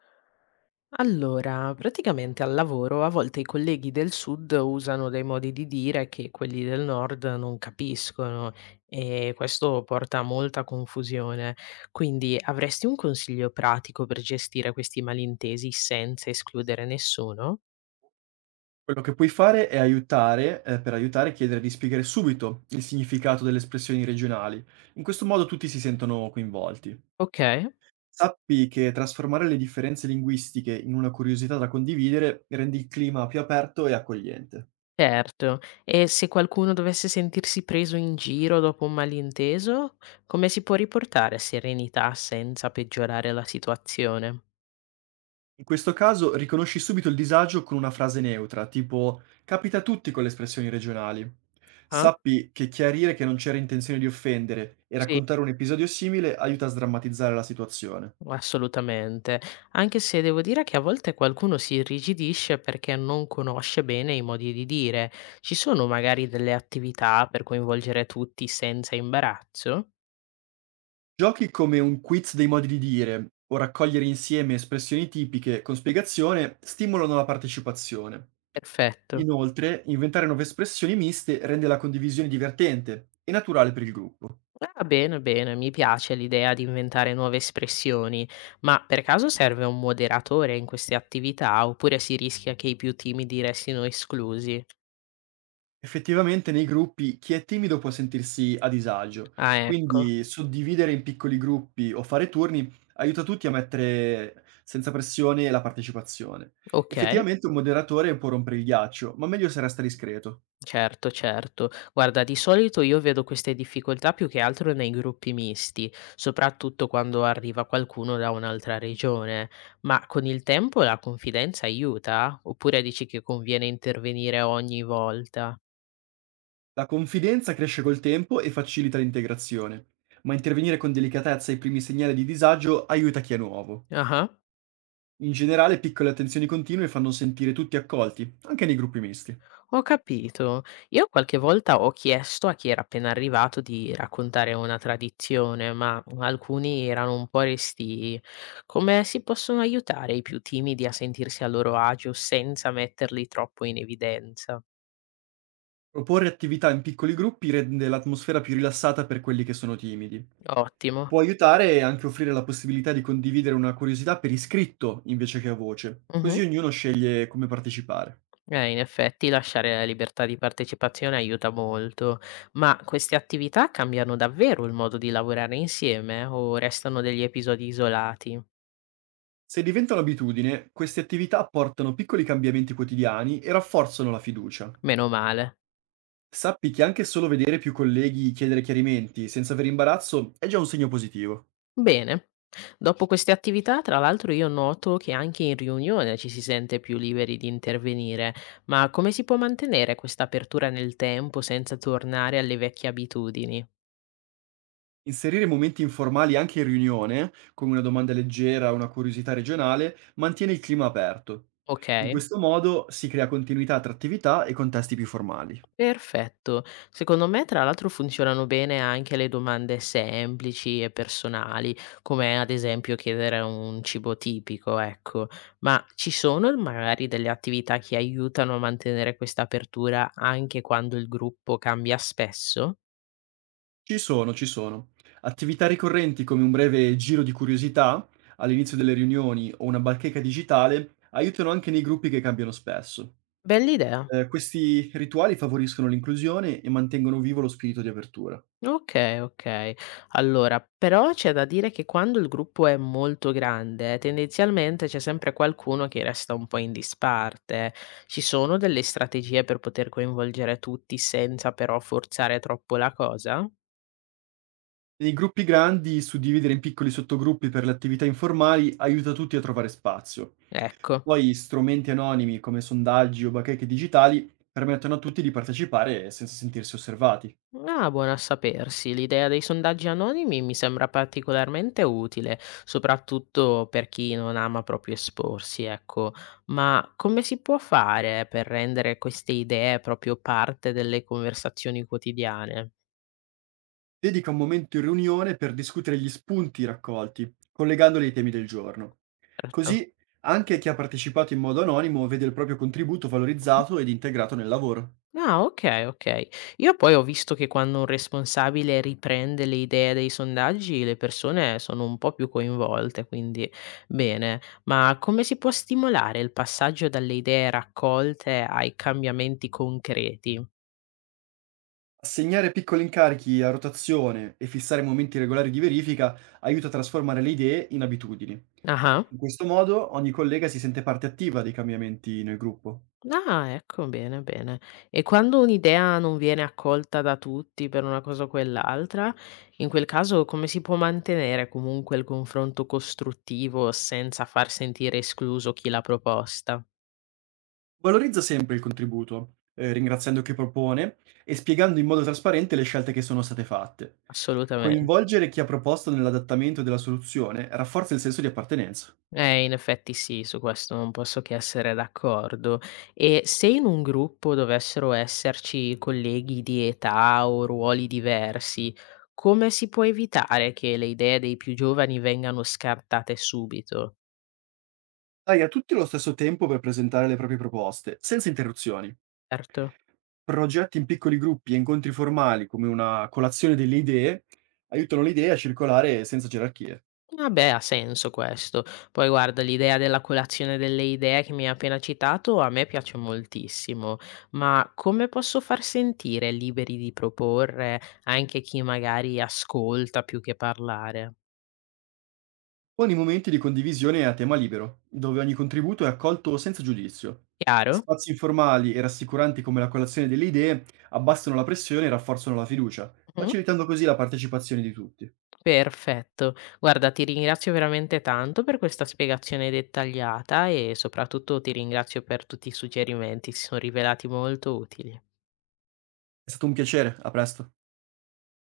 Allora, praticamente al lavoro a volte i colleghi del sud usano dei modi di dire che quelli del nord non capiscono e questo porta a molta confusione. Quindi avresti un consiglio pratico per gestire questi malintesi senza escludere nessuno? Quello che puoi fare è aiutare, per aiutare chiedere di spiegare subito il significato delle espressioni regionali. In questo modo tutti si sentono coinvolti. Ok, Sappi che trasformare le differenze linguistiche in una curiosità da condividere rende il clima più aperto e accogliente. certo. E se qualcuno dovesse sentirsi preso in giro dopo un malinteso, come si può riportare serenità senza peggiorare la situazione? In questo caso riconosci subito il disagio con una frase neutra, tipo capita a tutti con le espressioni regionali. Ah, Sappi che chiarire che non c'era intenzione di offendere e sì. raccontare un episodio simile aiuta a sdrammatizzare la situazione. Assolutamente, anche se devo dire che a volte qualcuno si irrigidisce perché non conosce bene i modi di dire. Ci sono magari delle attività per coinvolgere tutti senza imbarazzo? Giochi come un quiz dei modi di dire o raccogliere insieme espressioni tipiche con spiegazione stimolano la partecipazione. Perfetto. Inoltre, inventare nuove espressioni miste rende la condivisione divertente e naturale per il gruppo. Ah, bene, bene, mi piace l'idea di inventare nuove espressioni, ma per caso serve un moderatore in queste attività oppure si rischia che i più timidi restino esclusi? Effettivamente nei gruppi chi è timido può sentirsi a disagio, Ah, ecco, quindi suddividere in piccoli gruppi o fare turni aiuta tutti a mettere senza pressione la partecipazione. ok. Effettivamente un moderatore può rompere il ghiaccio, ma meglio se resta discreto. Certo, certo. Guarda, di solito io vedo queste difficoltà più che altro nei gruppi misti, soprattutto quando arriva qualcuno da un'altra regione. Ma con il tempo la confidenza aiuta? Oppure dici che conviene intervenire ogni volta? La confidenza cresce col tempo e facilita l'integrazione, ma intervenire con delicatezza ai primi segnali di disagio aiuta chi è nuovo. Ah. In generale, piccole attenzioni continue fanno sentire tutti accolti, anche nei gruppi misti. Ho capito. Io qualche volta ho chiesto a chi era appena arrivato di raccontare una tradizione, ma alcuni erano un po' restii. Come si possono aiutare i più timidi a sentirsi a loro agio senza metterli troppo in evidenza? Proporre attività in piccoli gruppi rende l'atmosfera più rilassata per quelli che sono timidi. Ottimo. Può aiutare anche offrire la possibilità di condividere una curiosità per iscritto invece che a voce, così Mhm. ognuno sceglie come partecipare. In effetti lasciare la libertà di partecipazione aiuta molto, ma queste attività cambiano davvero il modo di lavorare insieme o restano degli episodi isolati? Se diventa un'abitudine, queste attività portano piccoli cambiamenti quotidiani e rafforzano la fiducia. Meno male. Sappi che anche solo vedere più colleghi chiedere chiarimenti senza avere imbarazzo è già un segno positivo. Bene. Dopo queste attività, tra l'altro, io noto che anche in riunione ci si sente più liberi di intervenire, ma come si può mantenere questa apertura nel tempo senza tornare alle vecchie abitudini? Inserire momenti informali anche in riunione, come una domanda leggera o una curiosità regionale, mantiene il clima aperto. Ok. In questo modo si crea continuità tra attività e contesti più formali. Perfetto. Secondo me, tra l'altro, funzionano bene anche le domande semplici e personali, come ad esempio chiedere un cibo tipico, ecco. Ma ci sono magari delle attività che aiutano a mantenere questa apertura anche quando il gruppo cambia spesso? Ci sono, ci sono. Attività ricorrenti come un breve giro di curiosità all'inizio delle riunioni o una bacheca digitale aiutano anche nei gruppi che cambiano spesso. Bell'idea. Questi rituali favoriscono l'inclusione e mantengono vivo lo spirito di apertura. Okay, okay. Allora, però c'è da dire che quando il gruppo è molto grande, tendenzialmente c'è sempre qualcuno che resta un po' in disparte. Ci sono delle strategie per poter coinvolgere tutti senza però forzare troppo la cosa? Nei gruppi grandi, suddividere in piccoli sottogruppi per le attività informali aiuta tutti a trovare spazio. Ecco. Poi strumenti anonimi come sondaggi o bacheche digitali permettono a tutti di partecipare senza sentirsi osservati. Ah, buona a sapersi. L'idea dei sondaggi anonimi mi sembra particolarmente utile, soprattutto per chi non ama proprio esporsi, ecco. Ma come si può fare per rendere queste idee proprio parte delle conversazioni quotidiane? Dedica un momento in riunione per discutere gli spunti raccolti, collegandoli ai temi del giorno. Certo. Così anche chi ha partecipato in modo anonimo vede il proprio contributo valorizzato ed integrato nel lavoro. Ah, okay, okay. Io poi ho visto che quando un responsabile riprende le idee dei sondaggi, le persone sono un po' più coinvolte, quindi bene. Ma come si può stimolare il passaggio dalle idee raccolte ai cambiamenti concreti? Assegnare piccoli incarichi a rotazione e fissare momenti regolari di verifica aiuta a trasformare le idee in abitudini. Ah-ah. In questo modo ogni collega si sente parte attiva dei cambiamenti nel gruppo. Ah, ecco, bene, bene. E quando un'idea non viene accolta da tutti per una cosa o quell'altra, in quel caso come si può mantenere comunque il confronto costruttivo senza far sentire escluso chi l'ha proposta? Valorizza sempre il contributo, ringraziando chi propone e spiegando in modo trasparente le scelte che sono state fatte. Assolutamente. Coinvolgere chi ha proposto nell'adattamento della soluzione rafforza il senso di appartenenza. In effetti sì, su questo non posso che essere d'accordo. E se in un gruppo dovessero esserci colleghi di età o ruoli diversi, come si può evitare che le idee dei più giovani vengano scartate subito? Dai a tutti lo stesso tempo per presentare le proprie proposte, senza interruzioni. Certo. Progetti in piccoli gruppi e incontri formali, come una colazione delle idee, aiutano le idee a circolare senza gerarchie. Vabbè, ha senso questo. Poi guarda, l'idea della colazione delle idee che mi hai appena citato a me piace moltissimo, ma come posso far sentire liberi di proporre anche chi magari ascolta più che parlare? Buoni momenti di condivisione a tema libero, dove ogni contributo è accolto senza giudizio. Chiaro? Spazi informali e rassicuranti come la colazione delle idee abbassano la pressione e rafforzano la fiducia, Mh-mh. facilitando così la partecipazione di tutti. Perfetto. Guarda, ti ringrazio veramente tanto per questa spiegazione dettagliata e soprattutto ti ringrazio per tutti i suggerimenti, si sono rivelati molto utili. È stato un piacere, a presto.